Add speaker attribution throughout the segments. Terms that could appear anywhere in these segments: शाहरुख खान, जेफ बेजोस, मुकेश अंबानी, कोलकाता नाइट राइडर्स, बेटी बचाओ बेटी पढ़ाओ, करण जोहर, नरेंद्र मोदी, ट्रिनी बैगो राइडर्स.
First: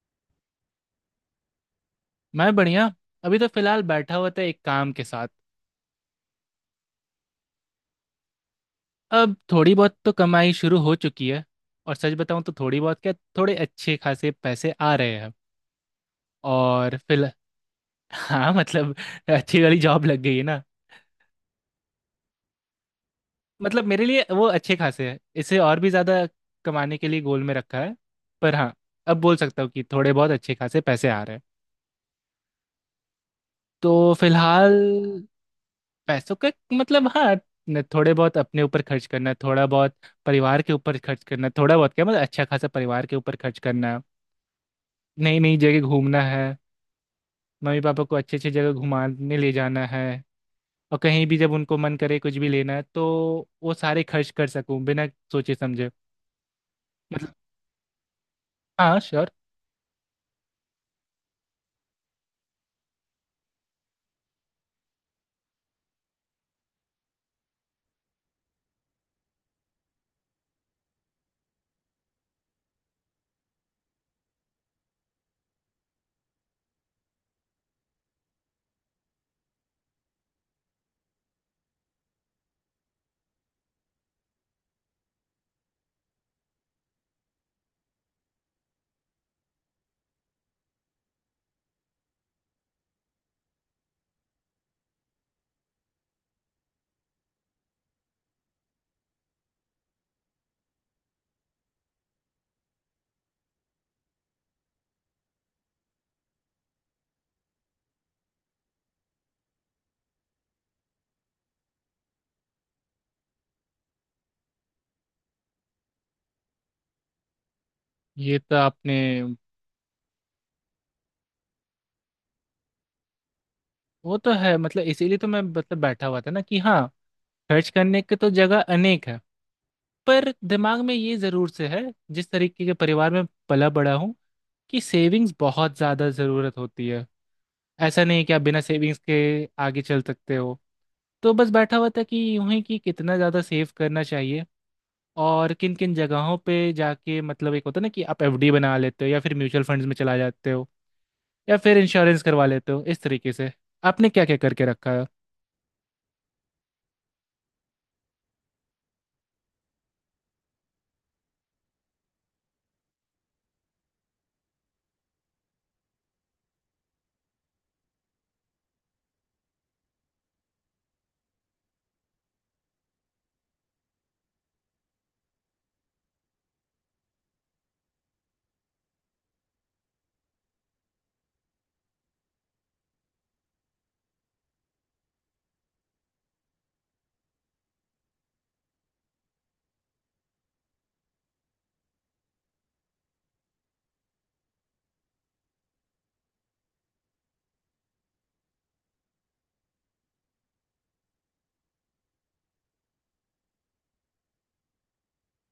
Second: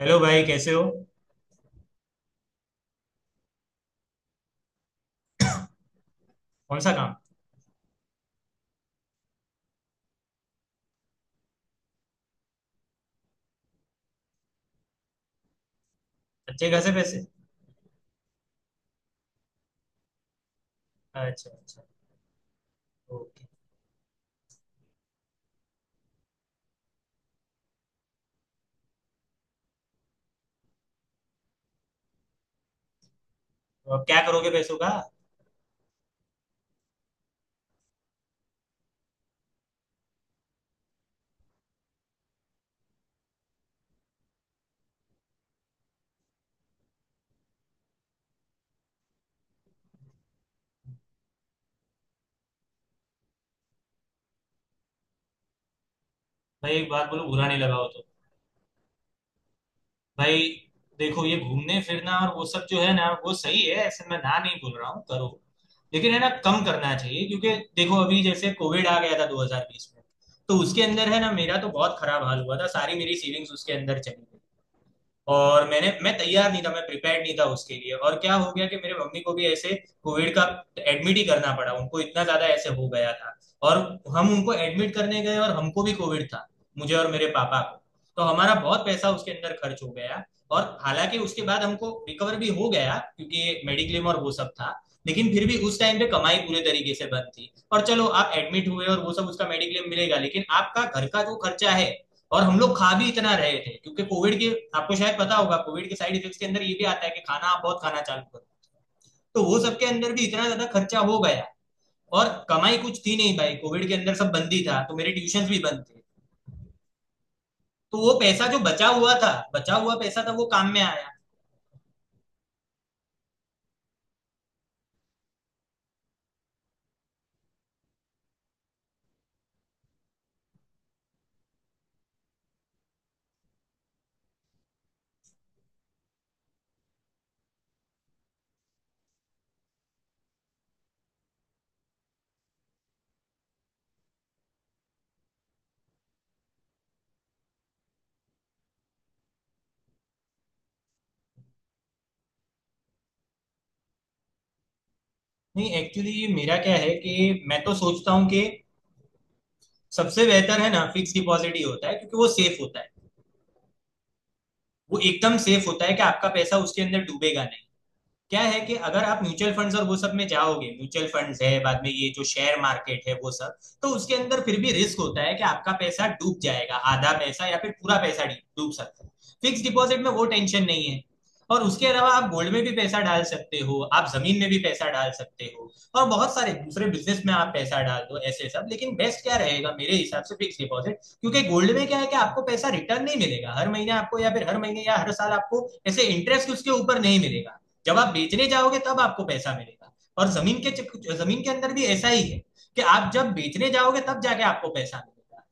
Speaker 1: Hello भाई कैसे हो।
Speaker 2: मैं बढ़िया। अभी तो फिलहाल बैठा हुआ था एक काम के साथ।
Speaker 1: कौन सा काम।
Speaker 2: अब थोड़ी बहुत तो कमाई शुरू हो चुकी है। और सच बताऊं तो थोड़ी बहुत क्या, थोड़े अच्छे खासे पैसे आ रहे हैं।
Speaker 1: अच्छे खासे
Speaker 2: और
Speaker 1: पैसे।
Speaker 2: फिल हाँ, मतलब अच्छी वाली जॉब लग गई है ना।
Speaker 1: अच्छा अच्छा। ओके।
Speaker 2: मतलब मेरे लिए वो अच्छे खासे हैं, इसे और भी ज़्यादा कमाने के लिए गोल में रखा है। पर हाँ, अब बोल सकता हूँ कि थोड़े बहुत अच्छे खासे पैसे आ रहे हैं।
Speaker 1: तो अब
Speaker 2: तो
Speaker 1: क्या करोगे
Speaker 2: फिलहाल
Speaker 1: पैसों का।
Speaker 2: पैसों का मतलब हाँ, थोड़े बहुत अपने ऊपर खर्च करना, थोड़ा बहुत परिवार के ऊपर खर्च करना, थोड़ा बहुत क्या मतलब अच्छा खासा परिवार के ऊपर खर्च करना। नई नई जगह घूमना है, मम्मी पापा को अच्छी अच्छी जगह घुमाने ले जाना है। और कहीं भी जब उनको मन करे कुछ भी लेना है, तो वो सारे खर्च कर सकूं बिना सोचे समझे।
Speaker 1: भाई एक बात बोलो
Speaker 2: मतलब
Speaker 1: बुरा नहीं लगाओ तो।
Speaker 2: हाँ, श्योर।
Speaker 1: भाई देखो, ये घूमने फिरना और वो सब जो है ना वो सही है, ऐसे मैं ना नहीं बोल रहा हूँ, करो। लेकिन है ना कम करना चाहिए, क्योंकि देखो अभी जैसे कोविड आ गया था 2020 में, तो उसके अंदर है ना मेरा तो बहुत खराब हाल हुआ था, सारी मेरी सेविंग्स उसके अंदर चली गई। और मैं तैयार नहीं था, मैं प्रिपेयर्ड नहीं था उसके लिए। और क्या हो गया कि मेरे मम्मी को भी ऐसे कोविड का एडमिट ही करना पड़ा, उनको इतना ज्यादा ऐसे हो गया था। और हम उनको एडमिट करने गए और हमको भी कोविड था, मुझे और मेरे पापा को। तो हमारा बहुत पैसा उसके अंदर खर्च हो गया। और हालांकि उसके बाद हमको रिकवर भी हो गया, क्योंकि मेडिक्लेम और वो सब था, लेकिन फिर भी उस टाइम पे कमाई पूरे तरीके से बंद थी। और चलो आप एडमिट हुए और वो सब, उसका मेडिक्लेम मिलेगा, लेकिन आपका घर का जो खर्चा है। और हम लोग खा भी इतना रहे थे क्योंकि कोविड के, आपको शायद पता होगा कोविड के साइड इफेक्ट्स के अंदर ये भी आता है कि खाना आप बहुत खाना चालू करो। तो वो सबके अंदर भी इतना ज्यादा खर्चा हो गया। और कमाई कुछ थी नहीं भाई, कोविड के अंदर सब बंद ही था, तो मेरे ट्यूशन भी बंद थे। तो वो
Speaker 2: ये
Speaker 1: पैसा
Speaker 2: तो
Speaker 1: जो बचा
Speaker 2: आपने,
Speaker 1: हुआ था बचा हुआ पैसा था वो काम में आया।
Speaker 2: वो तो है मतलब इसीलिए तो मैं मतलब बैठा हुआ था ना कि हाँ, खर्च करने के तो जगह अनेक है। पर दिमाग में ये जरूर से है, जिस तरीके के परिवार में पला बड़ा हूँ, कि सेविंग्स बहुत ज़्यादा ज़रूरत होती है। ऐसा नहीं कि आप बिना सेविंग्स के आगे चल सकते हो। तो बस बैठा हुआ था कि यूं ही कि कितना ज़्यादा सेव करना चाहिए और किन किन जगहों पे जाके, मतलब एक होता है ना कि आप एफडी बना लेते हो या फिर म्यूचुअल फंड्स में चला जाते हो या फिर इंश्योरेंस करवा लेते हो। इस तरीके से आपने क्या क्या करके रखा है।
Speaker 1: नहीं, एक्चुअली मेरा क्या है कि मैं तो सोचता हूँ कि सबसे बेहतर है ना फिक्स डिपॉजिट ही होता है, क्योंकि वो सेफ होता है। वो एकदम सेफ होता है कि आपका पैसा उसके अंदर डूबेगा नहीं। क्या है कि अगर आप म्यूचुअल फंड्स और वो सब में जाओगे, म्यूचुअल फंड्स है बाद में ये जो शेयर मार्केट है वो सब, तो उसके अंदर फिर भी रिस्क होता है कि आपका पैसा डूब जाएगा, आधा पैसा या फिर पूरा पैसा डूब सकता है। फिक्स डिपॉजिट में वो टेंशन नहीं है। और उसके अलावा आप गोल्ड में भी पैसा डाल सकते हो, आप जमीन में भी पैसा डाल सकते हो। और बहुत सारे दूसरे बिजनेस में आप पैसा डाल दो ऐसे सब, लेकिन बेस्ट क्या रहेगा मेरे हिसाब से फिक्स डिपॉजिट, क्योंकि गोल्ड में क्या है कि आपको पैसा रिटर्न नहीं मिलेगा हर महीने आपको, या फिर हर महीने या हर साल आपको ऐसे इंटरेस्ट उसके ऊपर नहीं मिलेगा। जब आप बेचने जाओगे तब आपको पैसा मिलेगा। और जमीन के अंदर भी ऐसा ही है कि आप जब बेचने जाओगे तब जाके आपको पैसा मिलेगा।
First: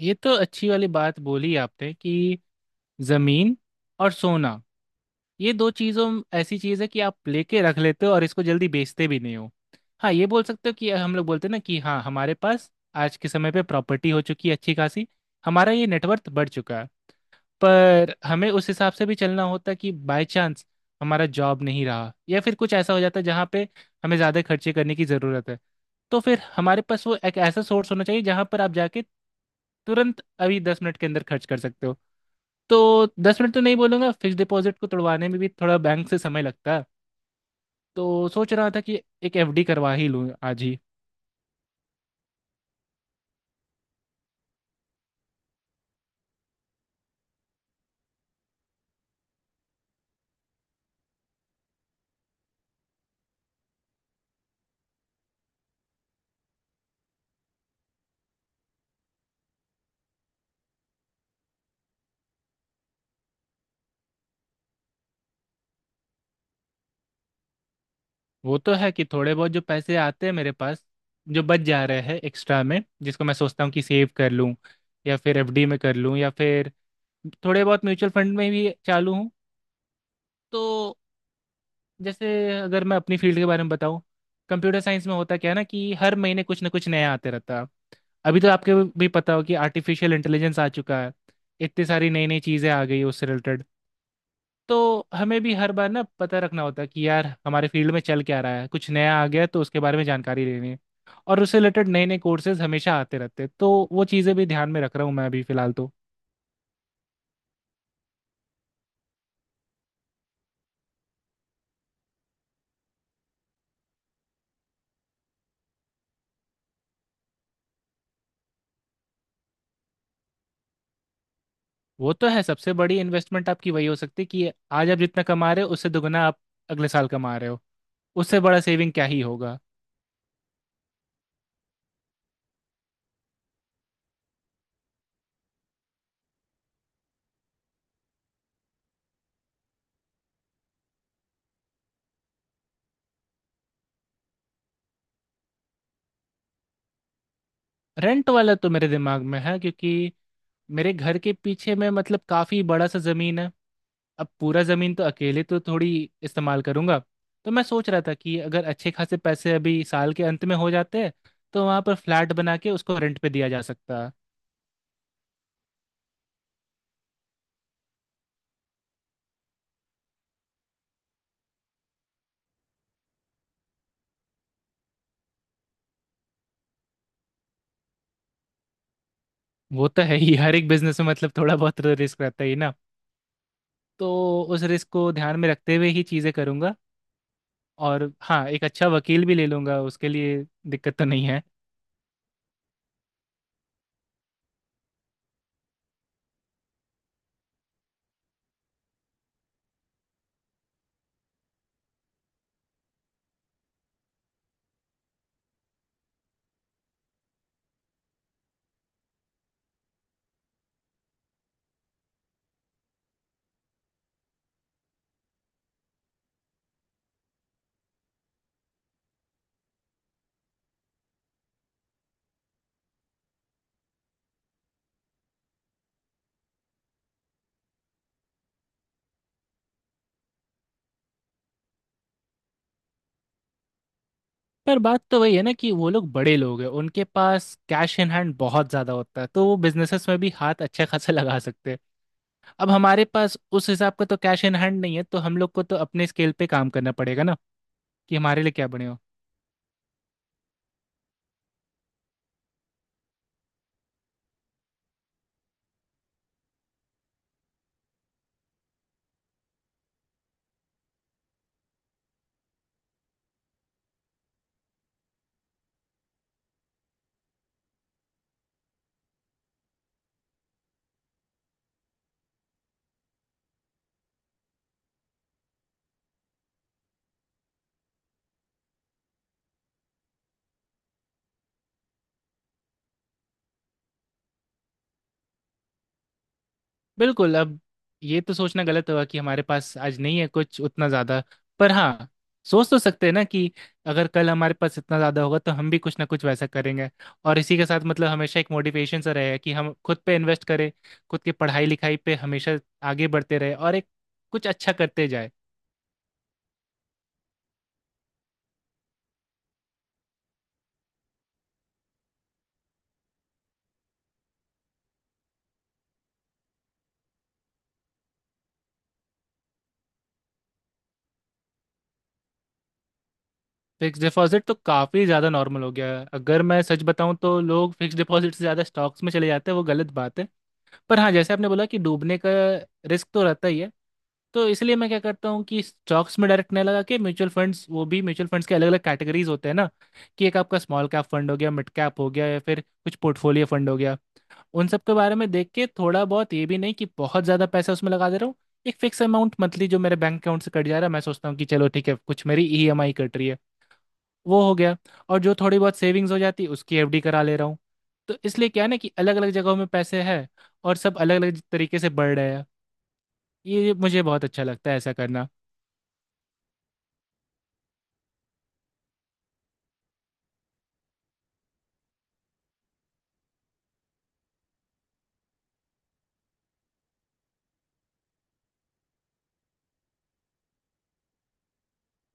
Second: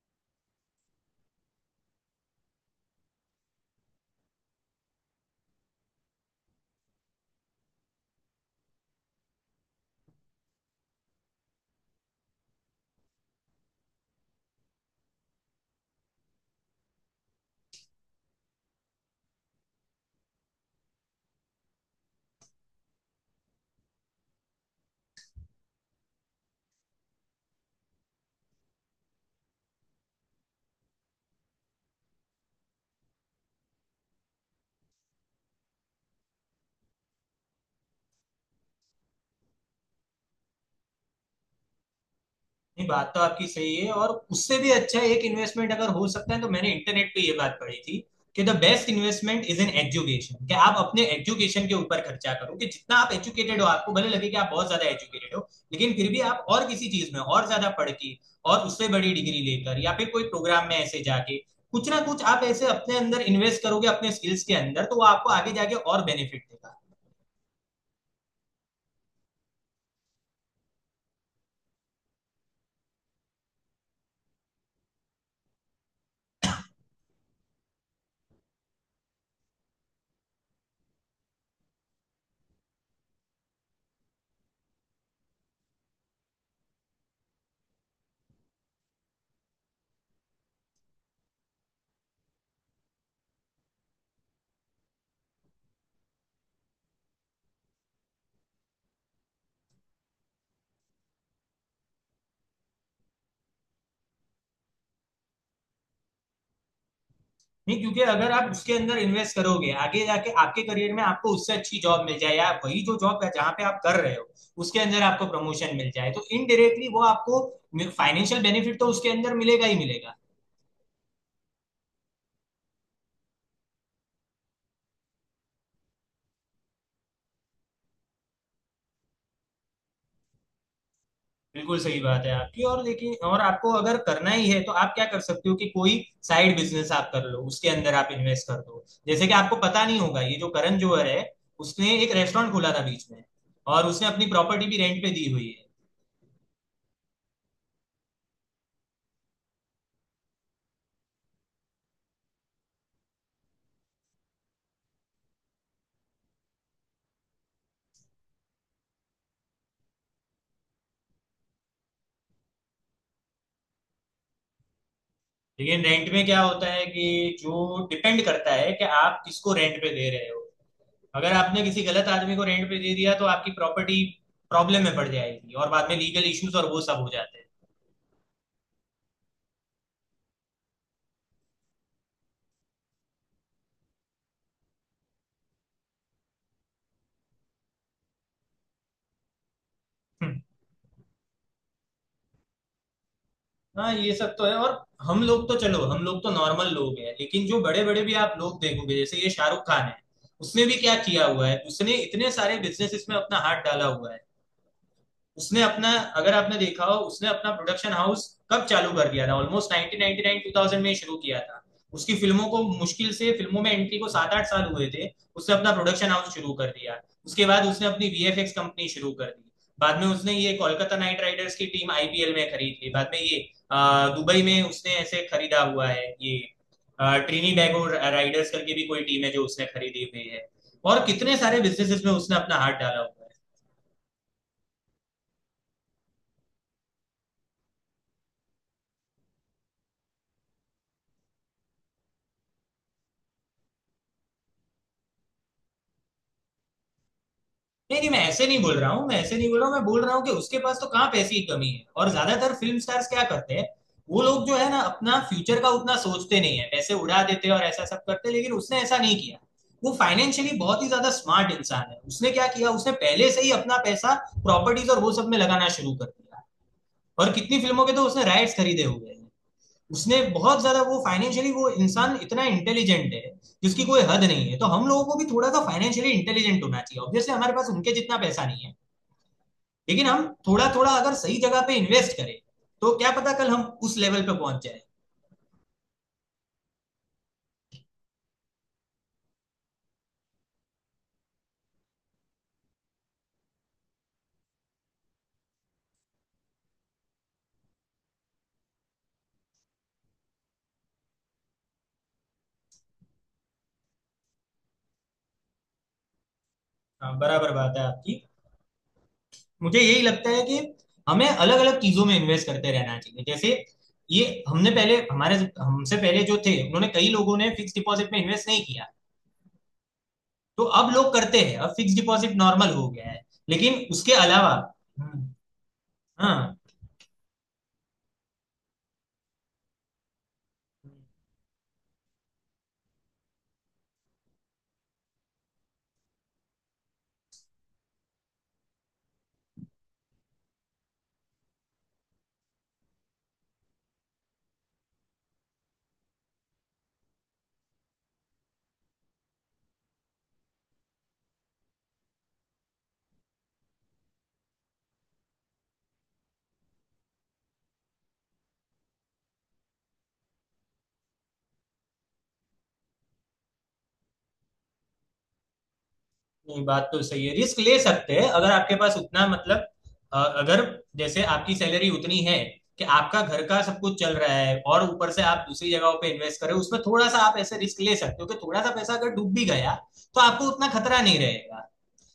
Speaker 2: ये तो अच्छी वाली बात बोली आपने कि ज़मीन और सोना, ये दो चीज़ों में ऐसी चीज़ है कि आप लेके रख लेते हो और इसको जल्दी बेचते भी नहीं हो। हाँ, ये बोल सकते हो कि हम लोग बोलते हैं ना कि हाँ हमारे पास आज के समय पे प्रॉपर्टी हो चुकी है अच्छी खासी, हमारा ये नेटवर्थ बढ़ चुका है। पर हमें उस हिसाब से भी चलना होता कि बाय चांस हमारा जॉब नहीं रहा या फिर कुछ ऐसा हो जाता जहाँ पे हमें ज़्यादा खर्चे करने की ज़रूरत है, तो फिर हमारे पास वो एक ऐसा सोर्स होना चाहिए जहाँ पर आप जाके तुरंत अभी दस मिनट के अंदर खर्च कर सकते हो। तो 10 मिनट तो नहीं बोलूंगा, फिक्स डिपॉजिट को तोड़वाने में भी थोड़ा बैंक से समय लगता है। तो सोच रहा था कि एक एफडी करवा ही लूँ आज ही।
Speaker 1: नहीं, बात तो आपकी सही है। और उससे भी अच्छा एक इन्वेस्टमेंट अगर हो सकता है, तो मैंने इंटरनेट पे ये बात पढ़ी थी कि the best investment is in education, कि आप अपने एजुकेशन के ऊपर खर्चा करो। कि जितना आप एजुकेटेड हो, आपको भले लगे कि आप बहुत ज्यादा एजुकेटेड हो, लेकिन फिर भी आप और किसी चीज में और ज्यादा पढ़ के, और उससे बड़ी डिग्री लेकर या फिर कोई प्रोग्राम में ऐसे जाके कुछ ना कुछ आप ऐसे अपने अंदर इन्वेस्ट करोगे अपने स्किल्स के अंदर, तो वो आपको आगे जाके और बेनिफिट देगा।
Speaker 2: वो तो है कि थोड़े बहुत जो पैसे आते हैं मेरे पास, जो बच जा रहे हैं एक्स्ट्रा में, जिसको मैं सोचता हूँ कि सेव कर लूँ या फिर एफडी में कर लूँ, या फिर थोड़े बहुत म्यूचुअल फंड में भी चालू हूँ। तो जैसे, अगर मैं अपनी फील्ड के बारे में बताऊँ, कंप्यूटर साइंस में होता क्या है ना कि हर महीने कुछ ना कुछ नया आते रहता है। अभी तो आपके भी पता हो कि आर्टिफिशियल इंटेलिजेंस आ चुका है, इतनी सारी नई नई चीज़ें आ गई उससे रिलेटेड। तो हमें भी हर बार ना पता रखना होता है कि यार हमारे फील्ड में चल क्या रहा है, कुछ नया आ गया है, तो उसके बारे में जानकारी लेनी है। और उससे रिलेटेड नए नए कोर्सेज हमेशा आते रहते हैं, तो वो चीज़ें भी ध्यान में रख रहा हूँ मैं अभी फिलहाल तो।
Speaker 1: नहीं, क्योंकि अगर आप उसके अंदर इन्वेस्ट करोगे, आगे जाके आपके करियर में आपको उससे अच्छी जॉब मिल जाए, या वही जो जॉब है जहाँ पे आप कर रहे हो उसके अंदर आपको प्रमोशन मिल जाए, तो इनडायरेक्टली वो आपको फाइनेंशियल बेनिफिट तो उसके अंदर मिलेगा ही मिलेगा।
Speaker 2: वो तो है, सबसे बड़ी इन्वेस्टमेंट आपकी वही हो सकती है कि आज आप जितना कमा रहे हो उससे दुगना आप अगले साल कमा रहे हो। उससे बड़ा सेविंग क्या ही होगा।
Speaker 1: बिल्कुल सही बात है आपकी, और लेकिन और आपको अगर करना ही है तो आप क्या कर सकते हो कि कोई साइड बिजनेस आप कर लो, उसके अंदर आप इन्वेस्ट कर दो। जैसे कि आपको पता नहीं होगा, ये जो करण जोहर है, उसने एक रेस्टोरेंट खोला था बीच में, और उसने अपनी प्रॉपर्टी भी रेंट पे दी हुई है।
Speaker 2: रेंट वाला तो मेरे दिमाग में है क्योंकि मेरे घर के पीछे में मतलब काफ़ी बड़ा सा ज़मीन है। अब पूरा ज़मीन तो अकेले तो थोड़ी इस्तेमाल करूंगा। तो मैं सोच रहा था कि अगर अच्छे खासे पैसे अभी साल के अंत में हो जाते हैं, तो वहाँ पर फ्लैट बना के उसको रेंट पे दिया जा सकता है।
Speaker 1: लेकिन रेंट में क्या होता है कि जो डिपेंड करता है कि आप किसको रेंट पे दे रहे हो। अगर आपने किसी गलत आदमी को रेंट पे दे दिया, तो आपकी प्रॉपर्टी प्रॉब्लम में पड़ जाएगी और बाद में लीगल इश्यूज और वो सब हो जाते हैं।
Speaker 2: वो तो है ही, हर एक बिजनेस में मतलब थोड़ा बहुत तो रिस्क रहता ही ना। तो उस रिस्क को ध्यान में रखते हुए ही चीज़ें करूंगा। और हाँ, एक अच्छा वकील भी ले लूंगा उसके
Speaker 1: हम्म।
Speaker 2: लिए, दिक्कत तो नहीं है।
Speaker 1: हाँ, ये सब तो है। और हम लोग तो, चलो, हम लोग तो नॉर्मल लोग हैं, लेकिन जो बड़े बड़े भी आप लोग देखोगे, जैसे ये शाहरुख खान है, उसने भी क्या किया हुआ है, उसने इतने सारे बिजनेस में अपना हाथ डाला हुआ है। उसने अपना, अगर आपने देखा हो, उसने अपना प्रोडक्शन हाउस कब चालू कर दिया था, ऑलमोस्ट 1999 2000 में शुरू किया था। उसकी फिल्मों को मुश्किल से फिल्मों में एंट्री को 7 8 साल हुए थे, उसने अपना प्रोडक्शन हाउस शुरू कर दिया। उसके बाद उसने अपनी वीएफएक्स कंपनी शुरू कर दी। बाद में उसने ये कोलकाता नाइट राइडर्स की टीम आईपीएल में खरीद ली। बाद में ये अ, दुबई में उसने ऐसे खरीदा हुआ है, ये ट्रिनी बैगो राइडर्स करके भी कोई टीम है जो उसने खरीदी हुई है। और कितने सारे बिजनेसेस में उसने अपना हाथ डाला हुआ है।
Speaker 2: पर बात तो वही है ना कि वो लोग बड़े लोग हैं, उनके पास कैश इन हैंड बहुत ज़्यादा होता है, तो वो बिजनेसेस में भी हाथ अच्छा खासा लगा सकते हैं। अब हमारे पास उस हिसाब का तो कैश इन हैंड नहीं है, तो हम लोग को तो अपने स्केल पे काम करना पड़ेगा ना।
Speaker 1: नहीं नहीं,
Speaker 2: कि
Speaker 1: मैं
Speaker 2: हमारे
Speaker 1: ऐसे
Speaker 2: लिए
Speaker 1: नहीं
Speaker 2: क्या
Speaker 1: बोल
Speaker 2: बने
Speaker 1: रहा
Speaker 2: हो।
Speaker 1: हूँ, मैं ऐसे नहीं बोल रहा हूँ, मैं बोल रहा हूँ कि उसके पास तो कहाँ पैसे की कमी है। और ज्यादातर फिल्म स्टार्स क्या करते हैं, वो लोग जो है ना अपना फ्यूचर का उतना सोचते नहीं है, पैसे उड़ा देते हैं और ऐसा सब करते हैं, लेकिन उसने ऐसा नहीं किया। वो फाइनेंशियली बहुत ही ज्यादा स्मार्ट इंसान है। उसने क्या किया, उसने पहले से ही अपना पैसा प्रॉपर्टीज और वो सब में लगाना शुरू कर दिया। और कितनी फिल्मों के तो उसने राइट्स खरीदे हुए हैं। उसने बहुत ज्यादा वो, फाइनेंशियली वो इंसान इतना इंटेलिजेंट है जिसकी कोई हद नहीं है। तो हम लोगों को भी थोड़ा सा फाइनेंशियली इंटेलिजेंट होना चाहिए। ऑब्वियसली हमारे पास उनके जितना पैसा नहीं है, लेकिन हम थोड़ा थोड़ा अगर सही जगह पे इन्वेस्ट करें, तो क्या पता कल हम उस लेवल पे पहुंच जाए।
Speaker 2: बिल्कुल। अब ये तो सोचना गलत हुआ कि हमारे पास आज नहीं है कुछ उतना ज़्यादा। पर हाँ, सोच तो सकते हैं ना कि अगर कल हमारे पास इतना ज़्यादा होगा तो हम भी कुछ ना कुछ वैसा करेंगे। और इसी के साथ मतलब हमेशा एक मोटिवेशन सा रहेगा कि हम खुद पे इन्वेस्ट करें, खुद की पढ़ाई लिखाई पे हमेशा आगे बढ़ते रहे और एक कुछ अच्छा करते जाए।
Speaker 1: हाँ, बराबर बात है आपकी। मुझे यही लगता है कि हमें अलग अलग चीजों में इन्वेस्ट करते रहना चाहिए। जैसे ये हमने पहले हमारे हमसे पहले जो थे उन्होंने, कई लोगों ने फिक्स डिपॉजिट में इन्वेस्ट नहीं किया। तो अब लोग करते हैं, अब फिक्स डिपॉजिट नॉर्मल हो गया है। लेकिन
Speaker 2: फिक्स
Speaker 1: उसके
Speaker 2: डिपॉजिट
Speaker 1: अलावा
Speaker 2: तो काफ़ी
Speaker 1: हम्म।
Speaker 2: ज़्यादा नॉर्मल हो गया है, अगर
Speaker 1: हाँ।
Speaker 2: मैं सच बताऊं तो लोग फिक्स डिपॉजिट से ज़्यादा स्टॉक्स में चले जाते हैं, वो गलत बात है। पर हाँ, जैसे आपने बोला कि डूबने का रिस्क तो रहता ही है। तो इसलिए मैं क्या करता हूँ कि स्टॉक्स में डायरेक्ट नहीं लगा के म्यूचुअल फंड्स, वो भी म्यूचुअल फंड्स के अलग अलग कैटेगरीज होते हैं ना, कि एक आपका स्मॉल कैप फंड हो गया, मिड कैप हो गया, या फिर कुछ पोर्टफोलियो फंड हो गया। उन सब के बारे में देख के थोड़ा बहुत, ये भी नहीं कि बहुत ज़्यादा पैसा उसमें लगा दे रहा हूँ, एक फिक्स अमाउंट मंथली जो मेरे बैंक अकाउंट से कट जा रहा है, मैं सोचता हूँ कि चलो ठीक है कुछ मेरी ईएमआई कट रही है, वो हो गया। और जो थोड़ी बहुत सेविंग्स हो जाती उसकी एफडी करा ले रहा हूँ। तो इसलिए क्या है ना कि अलग अलग जगहों में पैसे हैं और सब अलग अलग तरीके से बढ़ रहे हैं। ये मुझे बहुत अच्छा लगता है ऐसा करना।
Speaker 1: नहीं, बात तो सही है, रिस्क ले सकते हैं अगर आपके पास उतना मतलब, अगर जैसे आपकी सैलरी उतनी है कि आपका घर का सब कुछ चल रहा है और ऊपर से आप दूसरी जगहों पे इन्वेस्ट कर रहे हो, उसमें थोड़ा सा आप ऐसे रिस्क ले सकते हो कि थोड़ा सा पैसा अगर डूब भी गया तो आपको उतना खतरा नहीं रहेगा।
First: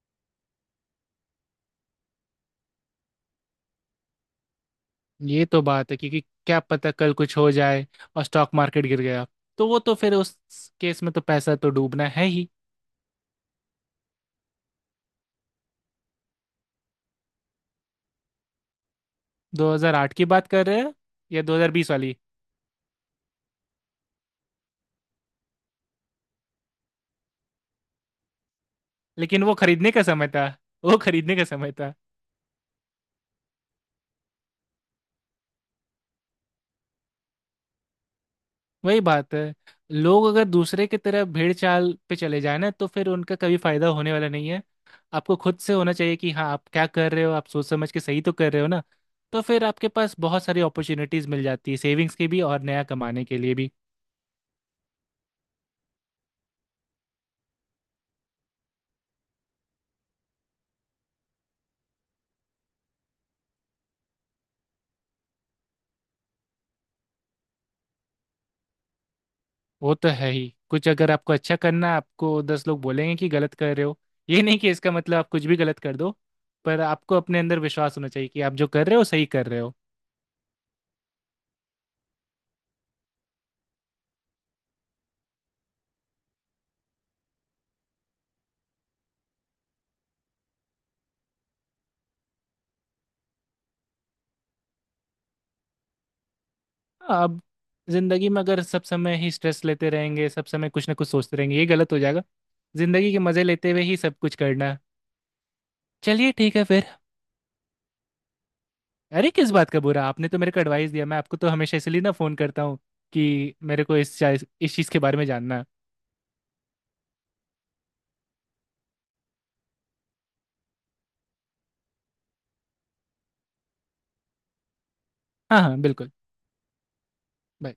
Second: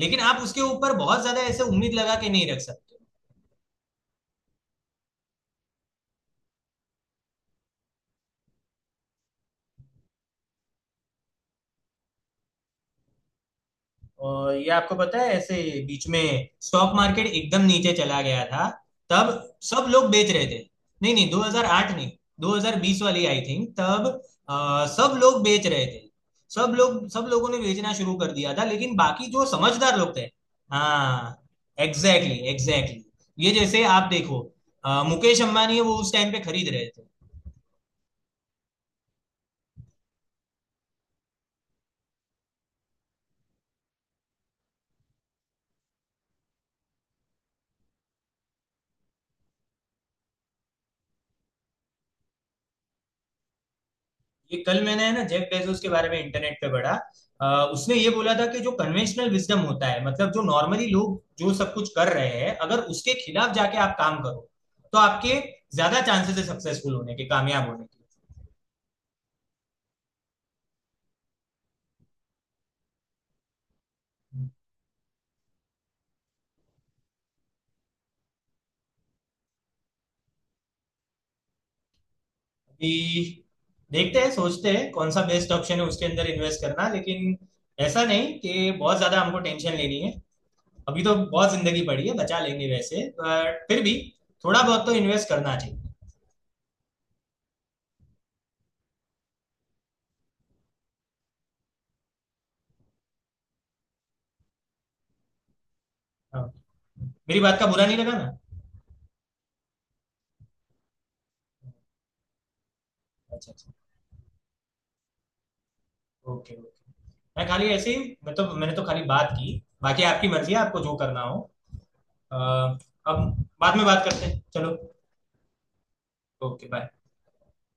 Speaker 1: लेकिन आप उसके ऊपर बहुत ज्यादा ऐसे उम्मीद लगा के नहीं रख सकते।
Speaker 2: ये तो बात है क्योंकि क्या पता कल कुछ हो जाए और स्टॉक मार्केट गिर गया, तो वो तो फिर उस केस में तो पैसा तो डूबना है ही।
Speaker 1: और ये आपको पता है, ऐसे बीच में स्टॉक मार्केट एकदम नीचे चला गया था, तब सब लोग
Speaker 2: 2008 की
Speaker 1: बेच रहे
Speaker 2: बात
Speaker 1: थे।
Speaker 2: कर रहे हैं?
Speaker 1: नहीं नहीं,
Speaker 2: या
Speaker 1: 2008
Speaker 2: 2020
Speaker 1: नहीं,
Speaker 2: वाली?
Speaker 1: 2020 वाली आई थिंक तब। सब लोग बेच रहे थे, सब लोगों ने बेचना शुरू कर दिया था, लेकिन बाकी
Speaker 2: लेकिन
Speaker 1: जो
Speaker 2: वो खरीदने
Speaker 1: समझदार
Speaker 2: का
Speaker 1: लोग थे।
Speaker 2: समय था, वो
Speaker 1: हाँ,
Speaker 2: खरीदने का समय था।
Speaker 1: Exactly exactly. ये जैसे आप देखो, मुकेश अंबानी है, वो उस टाइम पे खरीद रहे थे।
Speaker 2: वही बात है, लोग अगर दूसरे की तरह भेड़ चाल पे चले जाए ना, तो फिर उनका कभी फायदा होने वाला नहीं है। आपको खुद से होना चाहिए कि हाँ आप क्या कर रहे हो, आप सोच समझ के सही तो कर रहे हो ना। तो फिर आपके पास बहुत सारी अपॉर्चुनिटीज मिल जाती है सेविंग्स की भी और नया कमाने के लिए भी।
Speaker 1: ये कल मैंने है ना जेफ बेजोस के बारे में इंटरनेट पे पढ़ा। अ, उसने ये बोला था कि जो कन्वेंशनल विजडम होता है, मतलब जो नॉर्मली लोग जो सब कुछ कर रहे हैं, अगर उसके खिलाफ जाके आप काम करो, तो आपके ज्यादा चांसेस है सक्सेसफुल होने के, कामयाब होने के।
Speaker 2: वो तो है ही, कुछ अगर आपको अच्छा करना है आपको 10 लोग बोलेंगे कि गलत कर रहे हो। ये नहीं कि इसका मतलब आप कुछ भी गलत कर दो, पर आपको अपने अंदर विश्वास होना चाहिए कि आप जो कर रहे हो सही कर रहे हो।
Speaker 1: अभी देखते हैं, सोचते हैं कौन सा बेस्ट ऑप्शन है उसके अंदर इन्वेस्ट करना, लेकिन ऐसा नहीं कि बहुत ज्यादा हमको टेंशन लेनी है। अभी तो बहुत जिंदगी पड़ी है, बचा लेंगे वैसे, बट फिर भी थोड़ा बहुत तो इन्वेस्ट करना चाहिए।
Speaker 2: अब जिंदगी में अगर सब समय ही स्ट्रेस लेते रहेंगे, सब समय कुछ ना कुछ सोचते रहेंगे, ये गलत हो जाएगा। जिंदगी के मजे लेते हुए ही सब कुछ करना है। चलिए
Speaker 1: हाँ।
Speaker 2: ठीक है फिर।
Speaker 1: मेरी बात का बुरा नहीं लगा ना।
Speaker 2: अरे किस बात का बुरा, आपने तो मेरे को एडवाइस दिया। मैं आपको तो हमेशा इसलिए ना फोन करता हूँ
Speaker 1: अच्छा
Speaker 2: कि
Speaker 1: अच्छा।
Speaker 2: मेरे को इस चीज़ के बारे में जानना है।
Speaker 1: Okay okay. मैं खाली ऐसे ही, मैंने तो खाली बात की। बाकी आपकी मर्जी है, आपको जो करना हो। अ, अब बाद में बात करते हैं चलो।
Speaker 2: हाँ हाँ, बिल्कुल।
Speaker 1: Okay bye.
Speaker 2: Bye.